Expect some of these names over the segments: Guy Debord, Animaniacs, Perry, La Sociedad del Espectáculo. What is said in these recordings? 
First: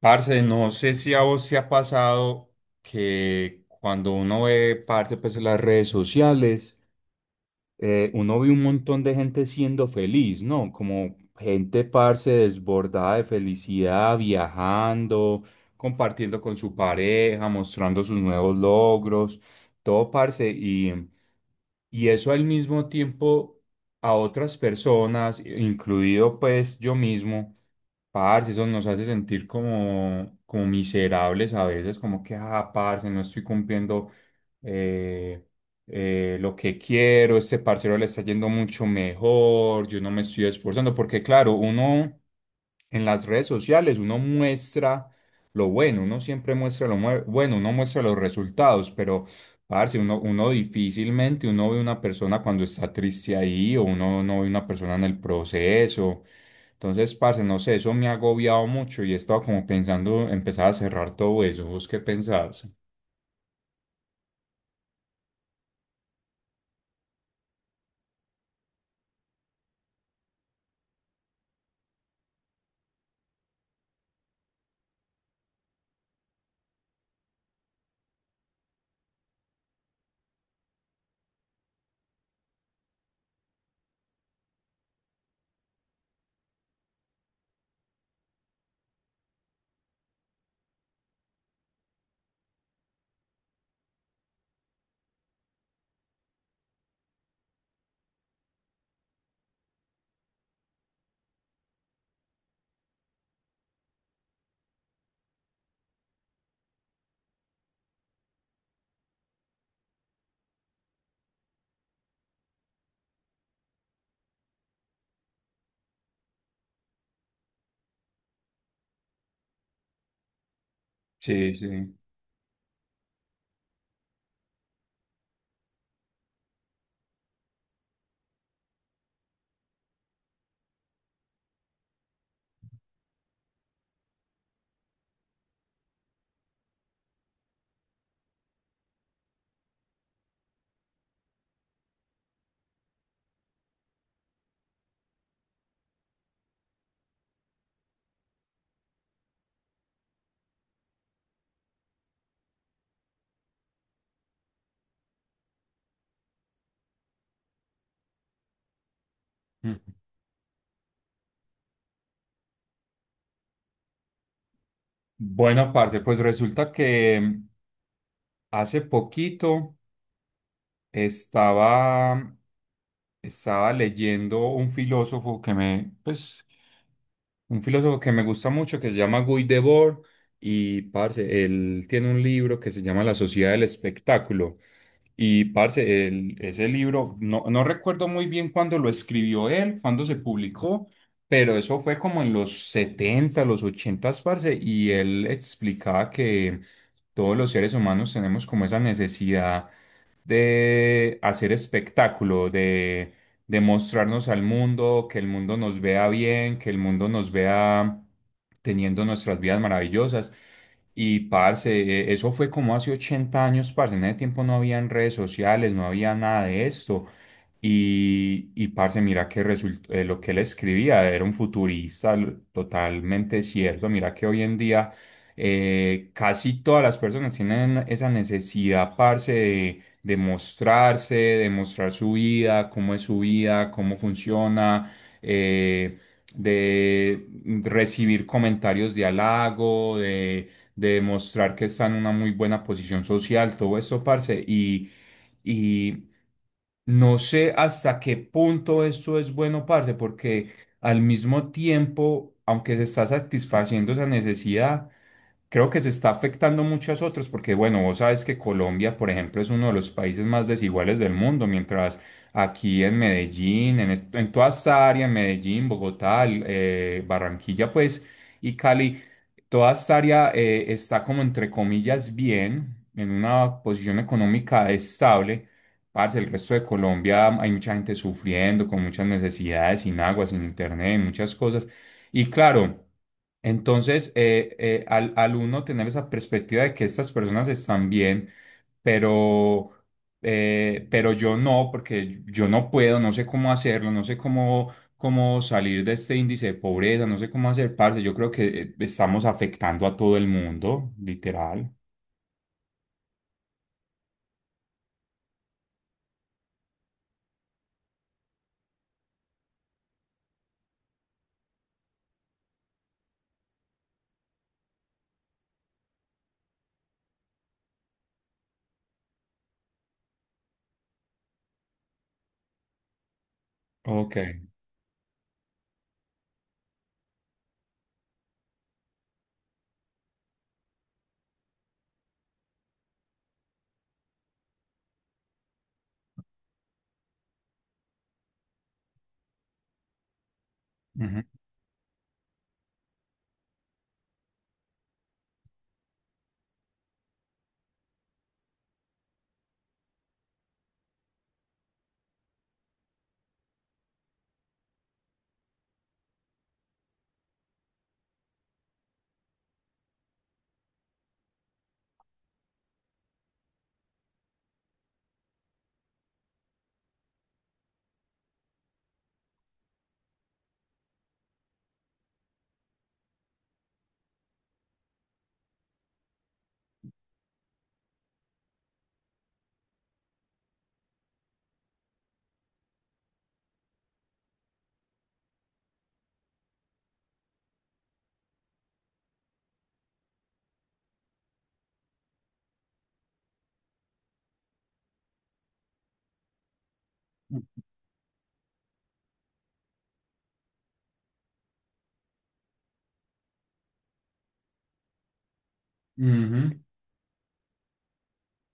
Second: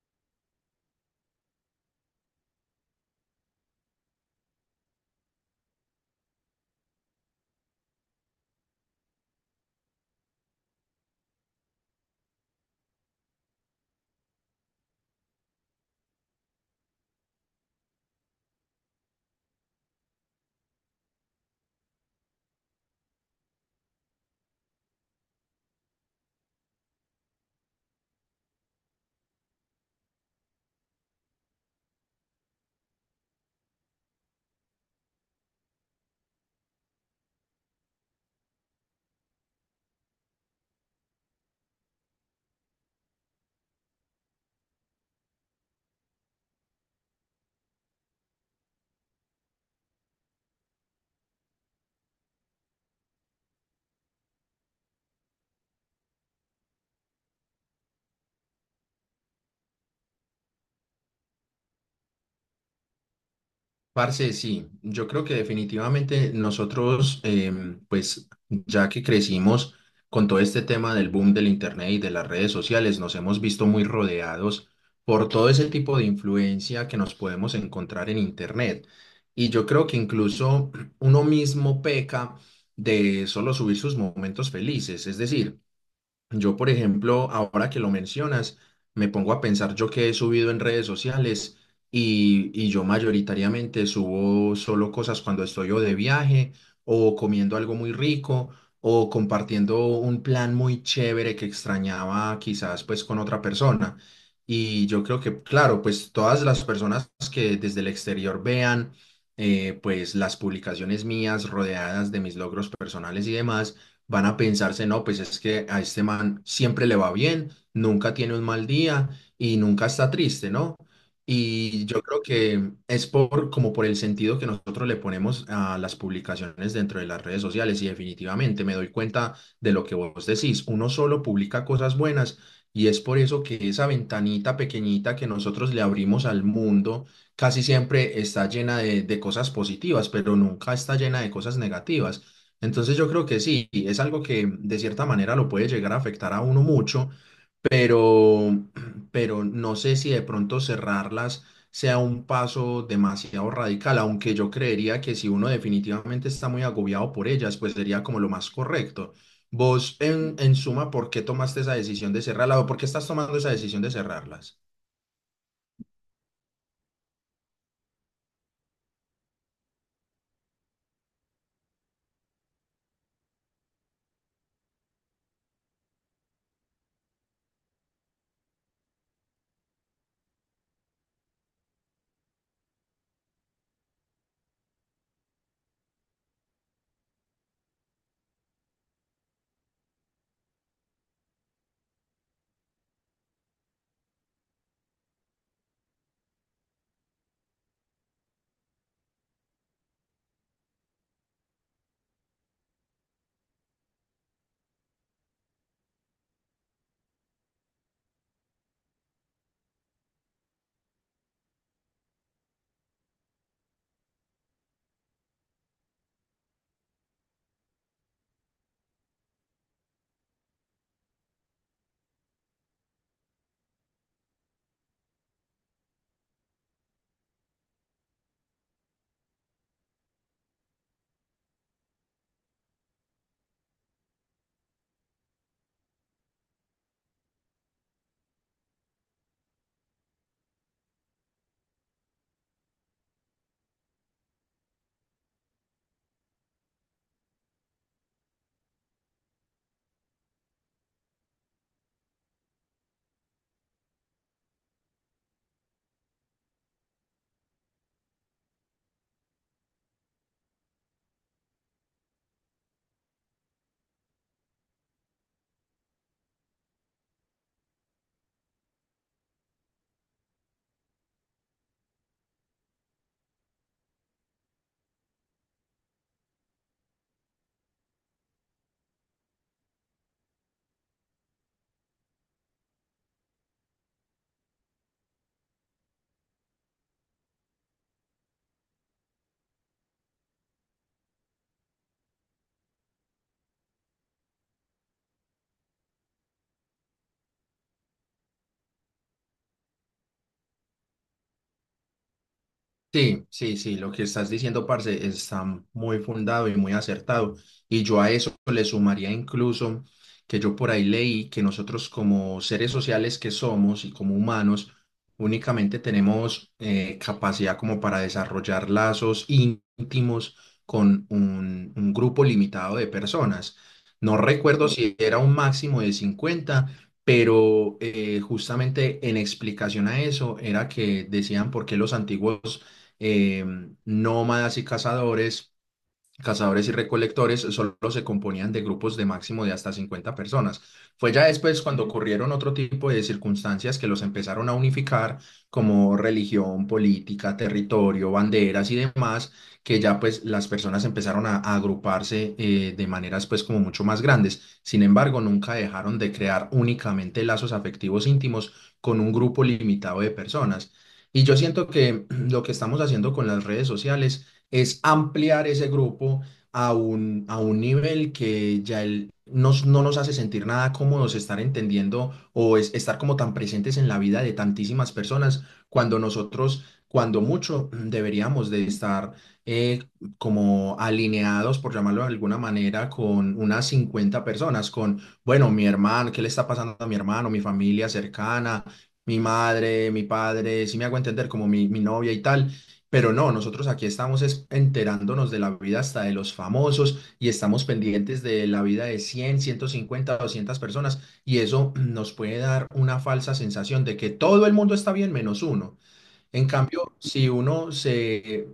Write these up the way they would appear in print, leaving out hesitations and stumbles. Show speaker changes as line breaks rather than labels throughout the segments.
Parce, no sé si a vos te ha pasado que cuando uno ve, parce, pues en las redes sociales, uno ve un montón de gente siendo feliz, ¿no? Como gente, parce, desbordada de felicidad, viajando, compartiendo con su pareja, mostrando sus nuevos logros, todo, parce, y eso al mismo tiempo a otras personas, incluido pues yo mismo. Parce, eso nos hace sentir como miserables a veces, como que, ah, parce, no estoy cumpliendo eh, lo que quiero, este parcero le está yendo mucho mejor, yo no me estoy esforzando, porque claro, uno en las redes sociales uno muestra lo bueno, uno siempre muestra lo bueno, uno muestra los resultados, pero parce, uno difícilmente uno ve una persona cuando está triste ahí o uno no ve una persona en el proceso. Entonces, parce, no sé, eso me ha agobiado mucho y he estado como pensando empezar a cerrar todo eso. ¿Vos qué pensás?
Parce, sí, yo creo que definitivamente nosotros, pues ya que crecimos con todo este tema del boom del Internet y de las redes sociales, nos hemos visto muy rodeados por todo ese tipo de influencia que nos podemos encontrar en Internet. Y yo creo que incluso uno mismo peca de solo subir sus momentos felices, es decir, yo, por ejemplo, ahora que lo mencionas, me pongo a pensar yo que he subido en redes sociales y yo mayoritariamente subo solo cosas cuando estoy o de viaje o comiendo algo muy rico o compartiendo un plan muy chévere que extrañaba quizás pues con otra persona. Y yo creo que, claro, pues todas las personas que desde el exterior vean pues las publicaciones mías rodeadas de mis logros personales y demás van a pensarse, no, pues es que a este man siempre le va bien, nunca tiene un mal día y nunca está triste, ¿no?
Sí,
Y
sí.
yo creo que es por, como por el sentido que nosotros le ponemos a las publicaciones dentro de las redes sociales y definitivamente me doy cuenta de lo que vos decís, uno solo publica cosas buenas y es por eso que esa ventanita pequeñita que nosotros le abrimos al mundo casi siempre está llena de cosas positivas, pero nunca está llena de cosas negativas. Entonces yo creo que sí, es algo que de cierta manera lo puede llegar a afectar a uno mucho, pero, pero no sé si de pronto cerrarlas sea un paso demasiado radical, aunque yo creería que si uno definitivamente está muy agobiado por ellas, pues sería como lo más correcto.
Mm.
Vos, en suma, ¿por qué tomaste esa decisión de cerrarlas o por qué estás tomando esa decisión de cerrarlas?
Bueno, parce, pues resulta que hace poquito estaba Estaba leyendo un filósofo que me, pues, un filósofo que me gusta mucho que se llama Guy Debord y, parce, él tiene un libro que se llama La Sociedad del Espectáculo y, parce, ese libro, no recuerdo muy bien cuándo lo escribió él, cuándo se publicó, pero eso fue como en los 70, los 80, parce, y él explicaba que todos los seres humanos tenemos como esa necesidad de hacer espectáculo, de mostrarnos al mundo, que el mundo nos vea bien, que el mundo nos vea teniendo nuestras vidas maravillosas. Y parce, eso fue como hace 80 años, parce. En ese tiempo no habían redes sociales, no había nada de esto. Y parce, mira que lo que él escribía era un futurista totalmente cierto. Mira que hoy en día casi todas las personas tienen esa necesidad, parce, de mostrarse, de mostrar su vida, cómo es su vida, cómo funciona, eh, de recibir comentarios de halago, de mostrar que está en una muy buena posición social, todo eso, parce, y, y no sé hasta qué punto esto es bueno, parce, porque al mismo tiempo, aunque se está satisfaciendo esa necesidad, creo que se está afectando muchas otras, porque bueno, vos sabes que Colombia, por ejemplo, es uno de los países más desiguales del mundo, mientras aquí en Medellín, en toda esta área, en Medellín, Bogotá, Barranquilla, pues, y Cali, toda esta área está como entre comillas bien, en una posición económica estable. Parce, el resto de Colombia hay mucha gente sufriendo, con muchas necesidades, sin agua, sin internet, muchas cosas. Y claro, entonces al uno tener esa perspectiva de que estas personas están bien, pero, pero yo no, porque yo no puedo, no sé cómo hacerlo, no sé cómo salir de este índice de pobreza, no sé cómo hacer, parce. Yo creo que estamos afectando a todo el mundo, literal.
Sí, sí, sí, lo que estás diciendo, parce, está muy fundado y muy acertado. Y yo a eso le sumaría incluso que yo por ahí leí que nosotros como seres sociales que somos y como humanos, únicamente tenemos capacidad como para desarrollar lazos íntimos con un grupo limitado de personas.
Ok.
No recuerdo si era un máximo de 50, pero justamente en explicación a eso era que decían por qué los antiguos eh, nómadas y cazadores y recolectores solo se componían de grupos de máximo de hasta 50 personas. Fue
Ujú.
ya después cuando ocurrieron otro tipo de circunstancias que los empezaron a unificar, como religión, política, territorio, banderas y demás, que ya pues las personas empezaron a agruparse de maneras pues como mucho más grandes. Sin embargo, nunca dejaron de crear únicamente lazos afectivos íntimos con un grupo limitado de personas. Y yo siento que lo que estamos haciendo con las redes sociales es ampliar ese grupo a a un nivel que ya no nos hace sentir nada cómodos estar entendiendo estar como tan presentes en la vida de tantísimas personas cuando nosotros, cuando mucho, deberíamos de estar eh, como alineados, por llamarlo de alguna manera, con unas 50 personas, con, bueno, mi hermano, ¿qué le está pasando a mi hermano, mi familia cercana? Mi madre, mi padre, si me hago entender como mi novia y tal, pero no, nosotros aquí estamos enterándonos de la vida hasta de los famosos y estamos pendientes de la vida de 100 150 200 personas y eso nos puede dar una falsa sensación de que todo el mundo está bien menos uno. En
Ujú.
cambio, si uno se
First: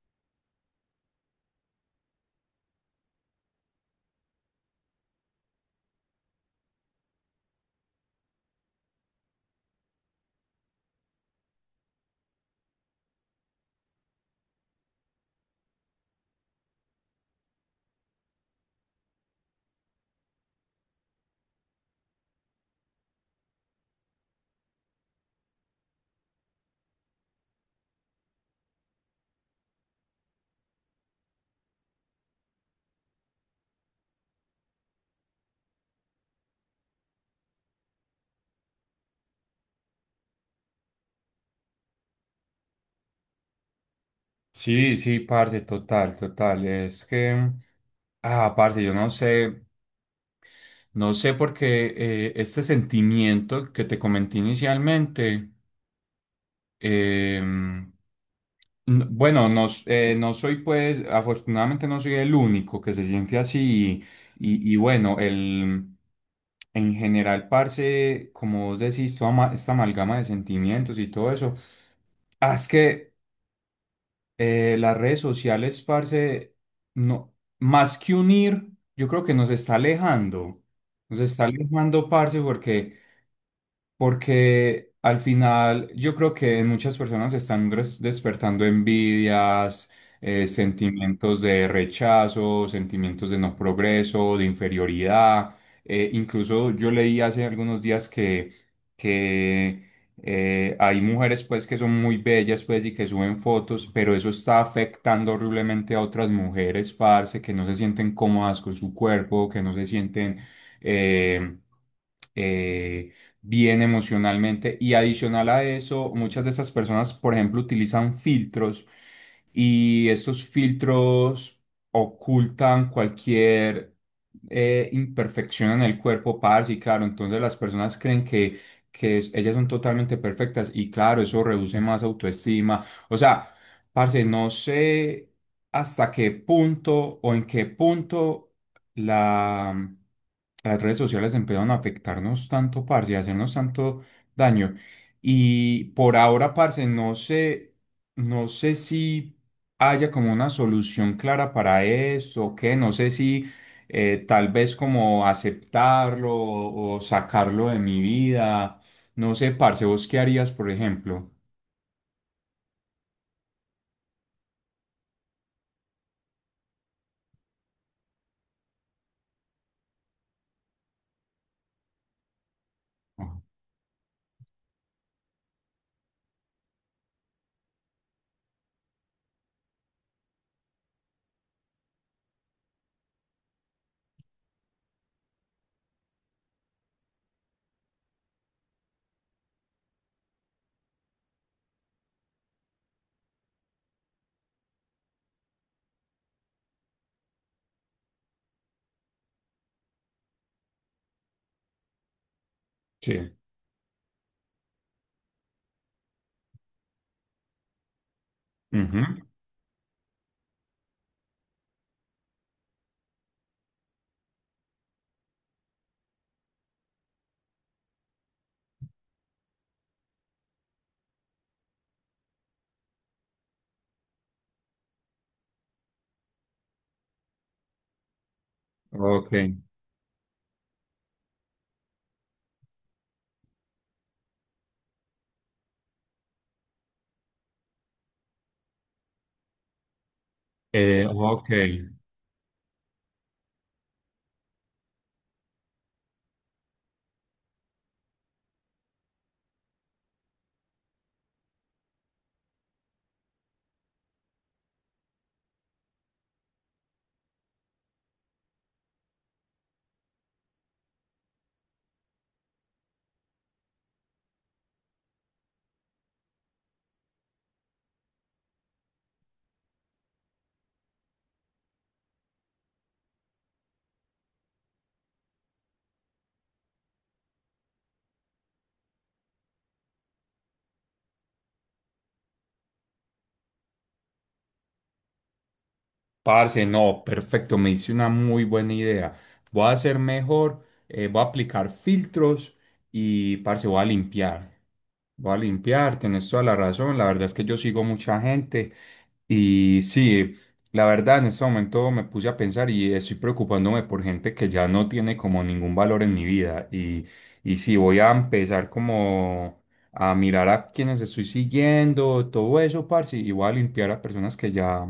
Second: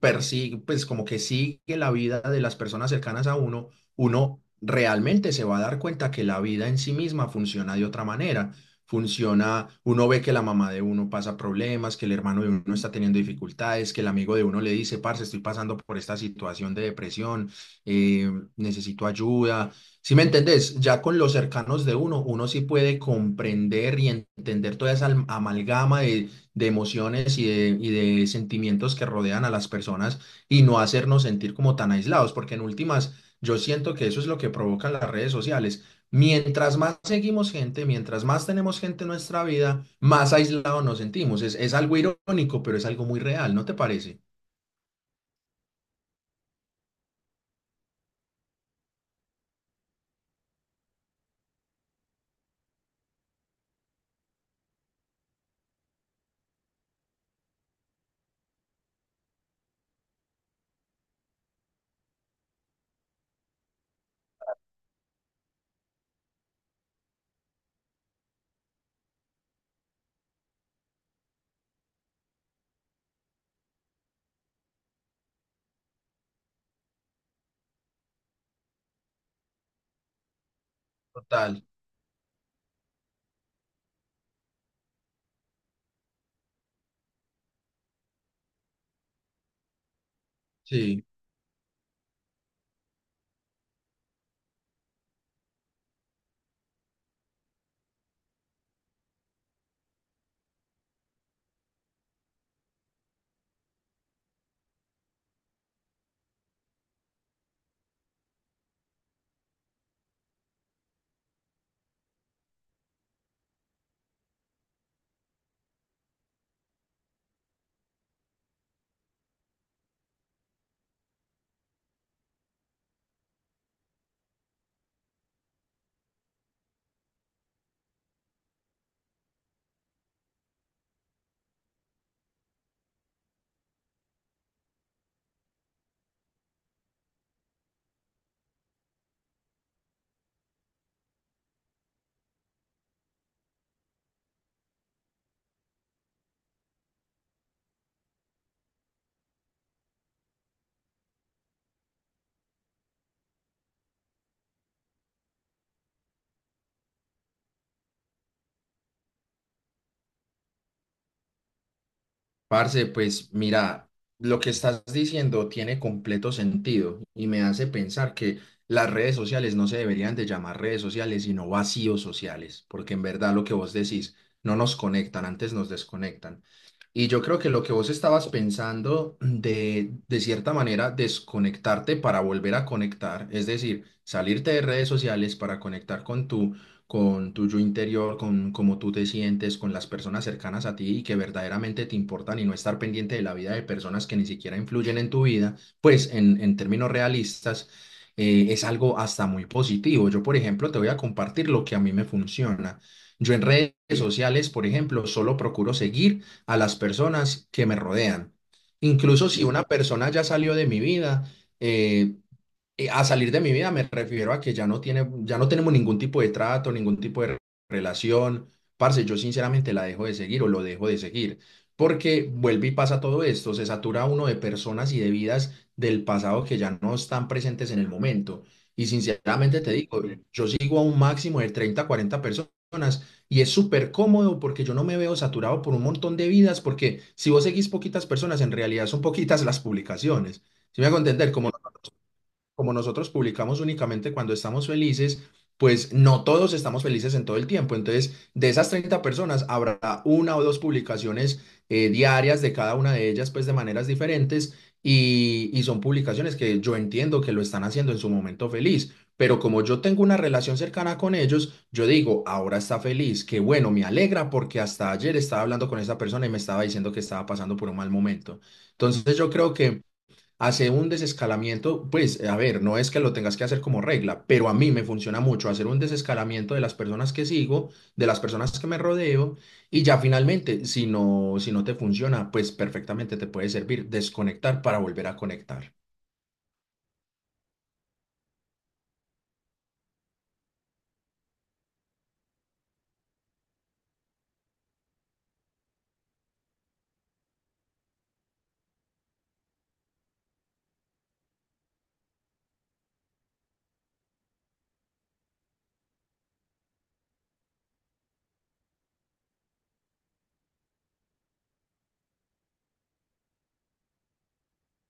persigue, pues como que sigue la vida de las personas cercanas a uno, uno realmente se va a dar cuenta que la vida en sí misma funciona de otra manera. Funciona, uno ve que la mamá de uno pasa problemas, que el hermano de uno está teniendo dificultades, que el amigo de uno le dice, parce, estoy pasando por esta situación de depresión, eh, necesito ayuda. Si me entendés, ya con los cercanos de uno, uno sí puede comprender y entender toda esa amalgama de emociones y y de sentimientos que rodean a las personas y no hacernos sentir como tan aislados, porque en últimas yo siento que eso es lo que provocan las redes sociales. Mientras más seguimos gente, mientras más tenemos gente en nuestra vida, más aislados nos sentimos. Es algo irónico, pero es algo muy real, ¿no te parece?
Sí, sí, parce, total, total. Es que, ah, parce, yo no sé, no sé por qué este sentimiento que te comenté inicialmente, em, Bueno, no, no soy pues, afortunadamente no soy el único que se siente así y, bueno, el, en general, parce, como vos decís, toda esta amalgama de sentimientos y todo eso, ah, es que las redes sociales, parce, no, más que unir, yo creo que nos está alejando. Nos está
Total,
alejando, parce, porque al final yo creo que en muchas personas están despertando envidias,
sí.
sentimientos de rechazo, sentimientos de no progreso, de inferioridad. Incluso yo leí hace algunos días que, que hay mujeres pues que son muy bellas pues y que suben fotos, pero eso está afectando horriblemente a otras mujeres, parce, que no se sienten cómodas con su cuerpo, que no se sienten eh, eh, bien emocionalmente. Y adicional a eso, muchas de esas personas, por ejemplo, utilizan filtros y estos filtros ocultan cualquier imperfección en el cuerpo, parce, y claro, entonces las personas creen que, que ellas son totalmente perfectas y claro, eso reduce más autoestima. O sea, parce, no sé hasta qué punto o en qué punto la, las redes sociales empezaron a afectarnos tanto, parce, y a hacernos tanto daño. Y por ahora, parce, no sé, no sé si haya como una solución clara para eso o qué, no sé si tal vez como aceptarlo o sacarlo de mi vida. No sé, parce, ¿vos qué harías, por ejemplo?
Parce, pues mira, lo que estás diciendo tiene completo sentido y me hace pensar que las redes sociales no se deberían de llamar redes sociales, sino vacíos sociales, porque en verdad
Ajá.
lo que vos decís no nos conectan, antes nos desconectan. Y yo creo que lo que vos estabas pensando de cierta manera, desconectarte para volver a conectar, es decir, salirte de redes sociales para conectar con con tu yo interior, con cómo tú te sientes, con las personas cercanas a ti y que verdaderamente te importan y no estar pendiente de la vida de personas que ni siquiera influyen en tu vida, pues en términos realistas, es algo hasta muy positivo. Yo, por ejemplo, te voy a compartir lo que a mí me funciona.
Sí.
Yo en redes sociales, por ejemplo, solo procuro seguir a las personas que me rodean.
Ujú.
Incluso si una persona ya salió de mi vida, eh, a salir de mi vida me refiero a que ya no tiene, ya no tenemos ningún tipo de trato, ningún tipo de relación. Parce, yo sinceramente la dejo de seguir o lo dejo de seguir, porque vuelve y pasa todo esto, se satura uno de personas y de vidas del pasado que ya no están presentes en el momento. Y
Ok.
sinceramente te digo, yo sigo a un máximo de 30, 40 personas y es súper cómodo porque yo no me veo saturado por un montón de vidas, porque si vos seguís poquitas personas, en realidad son poquitas las publicaciones. Si me hago entender,
Ok.
como nosotros publicamos únicamente cuando estamos felices, pues no todos estamos felices en todo el tiempo. Entonces, de esas 30 personas, habrá una o dos publicaciones diarias de cada una de ellas, pues de maneras diferentes. Y son publicaciones que yo entiendo que lo están haciendo en su momento feliz, pero como yo tengo una relación cercana con ellos, yo digo, ahora está feliz, que bueno, me alegra porque hasta ayer estaba hablando con esa persona y me estaba diciendo que estaba pasando por un mal momento. Entonces yo creo que hacer un desescalamiento, pues, a ver, no es que lo tengas que hacer como regla, pero a mí me funciona mucho hacer un desescalamiento de las personas que sigo, de las personas que me rodeo, y ya finalmente, si no te funciona, pues perfectamente te puede servir desconectar para volver a conectar.
Parce, no, perfecto, me hice una muy buena idea. Voy a hacer mejor, voy a aplicar filtros y, parce, voy a limpiar. Voy a limpiar, tenés toda la razón. La verdad es que yo sigo mucha gente. Y sí, la verdad en este momento me puse a pensar y estoy preocupándome por gente que ya no tiene como ningún valor en mi vida. Y sí, voy a empezar como a mirar a quienes estoy siguiendo, todo eso, parce, y voy a limpiar a personas que ya,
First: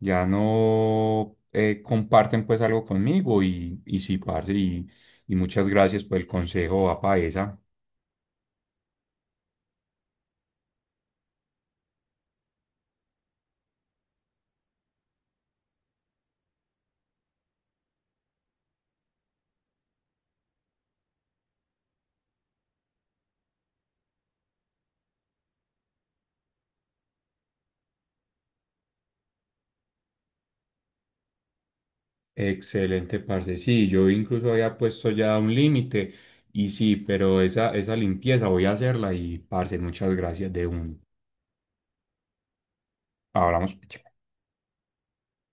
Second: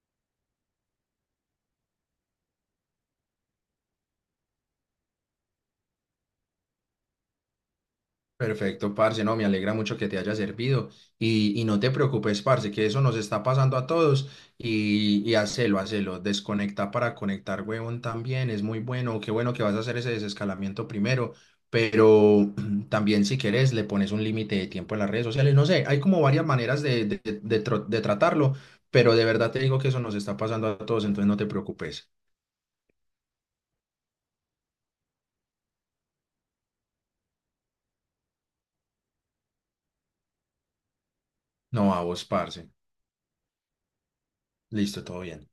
ya no comparten pues algo conmigo. Y sí, parce, y muchas gracias por el consejo, apa esa.
Perfecto, parce, no, me alegra mucho que te haya servido y no te preocupes, parce, que eso nos está pasando a todos y hacelo, hacelo, desconecta para conectar, huevón, también, es muy bueno, qué bueno que vas a hacer ese desescalamiento primero, pero también si quieres le pones un límite de tiempo en las redes sociales, no sé, hay como varias maneras de de tratarlo, pero de verdad te digo que eso nos está pasando a todos, entonces no te preocupes,
Excelente, parce. Sí, yo incluso había puesto ya un límite y sí, pero esa limpieza voy a hacerla y, parce, muchas gracias de un.
no a vos, parce,
Hablamos. Pues, chao.
listo, todo bien.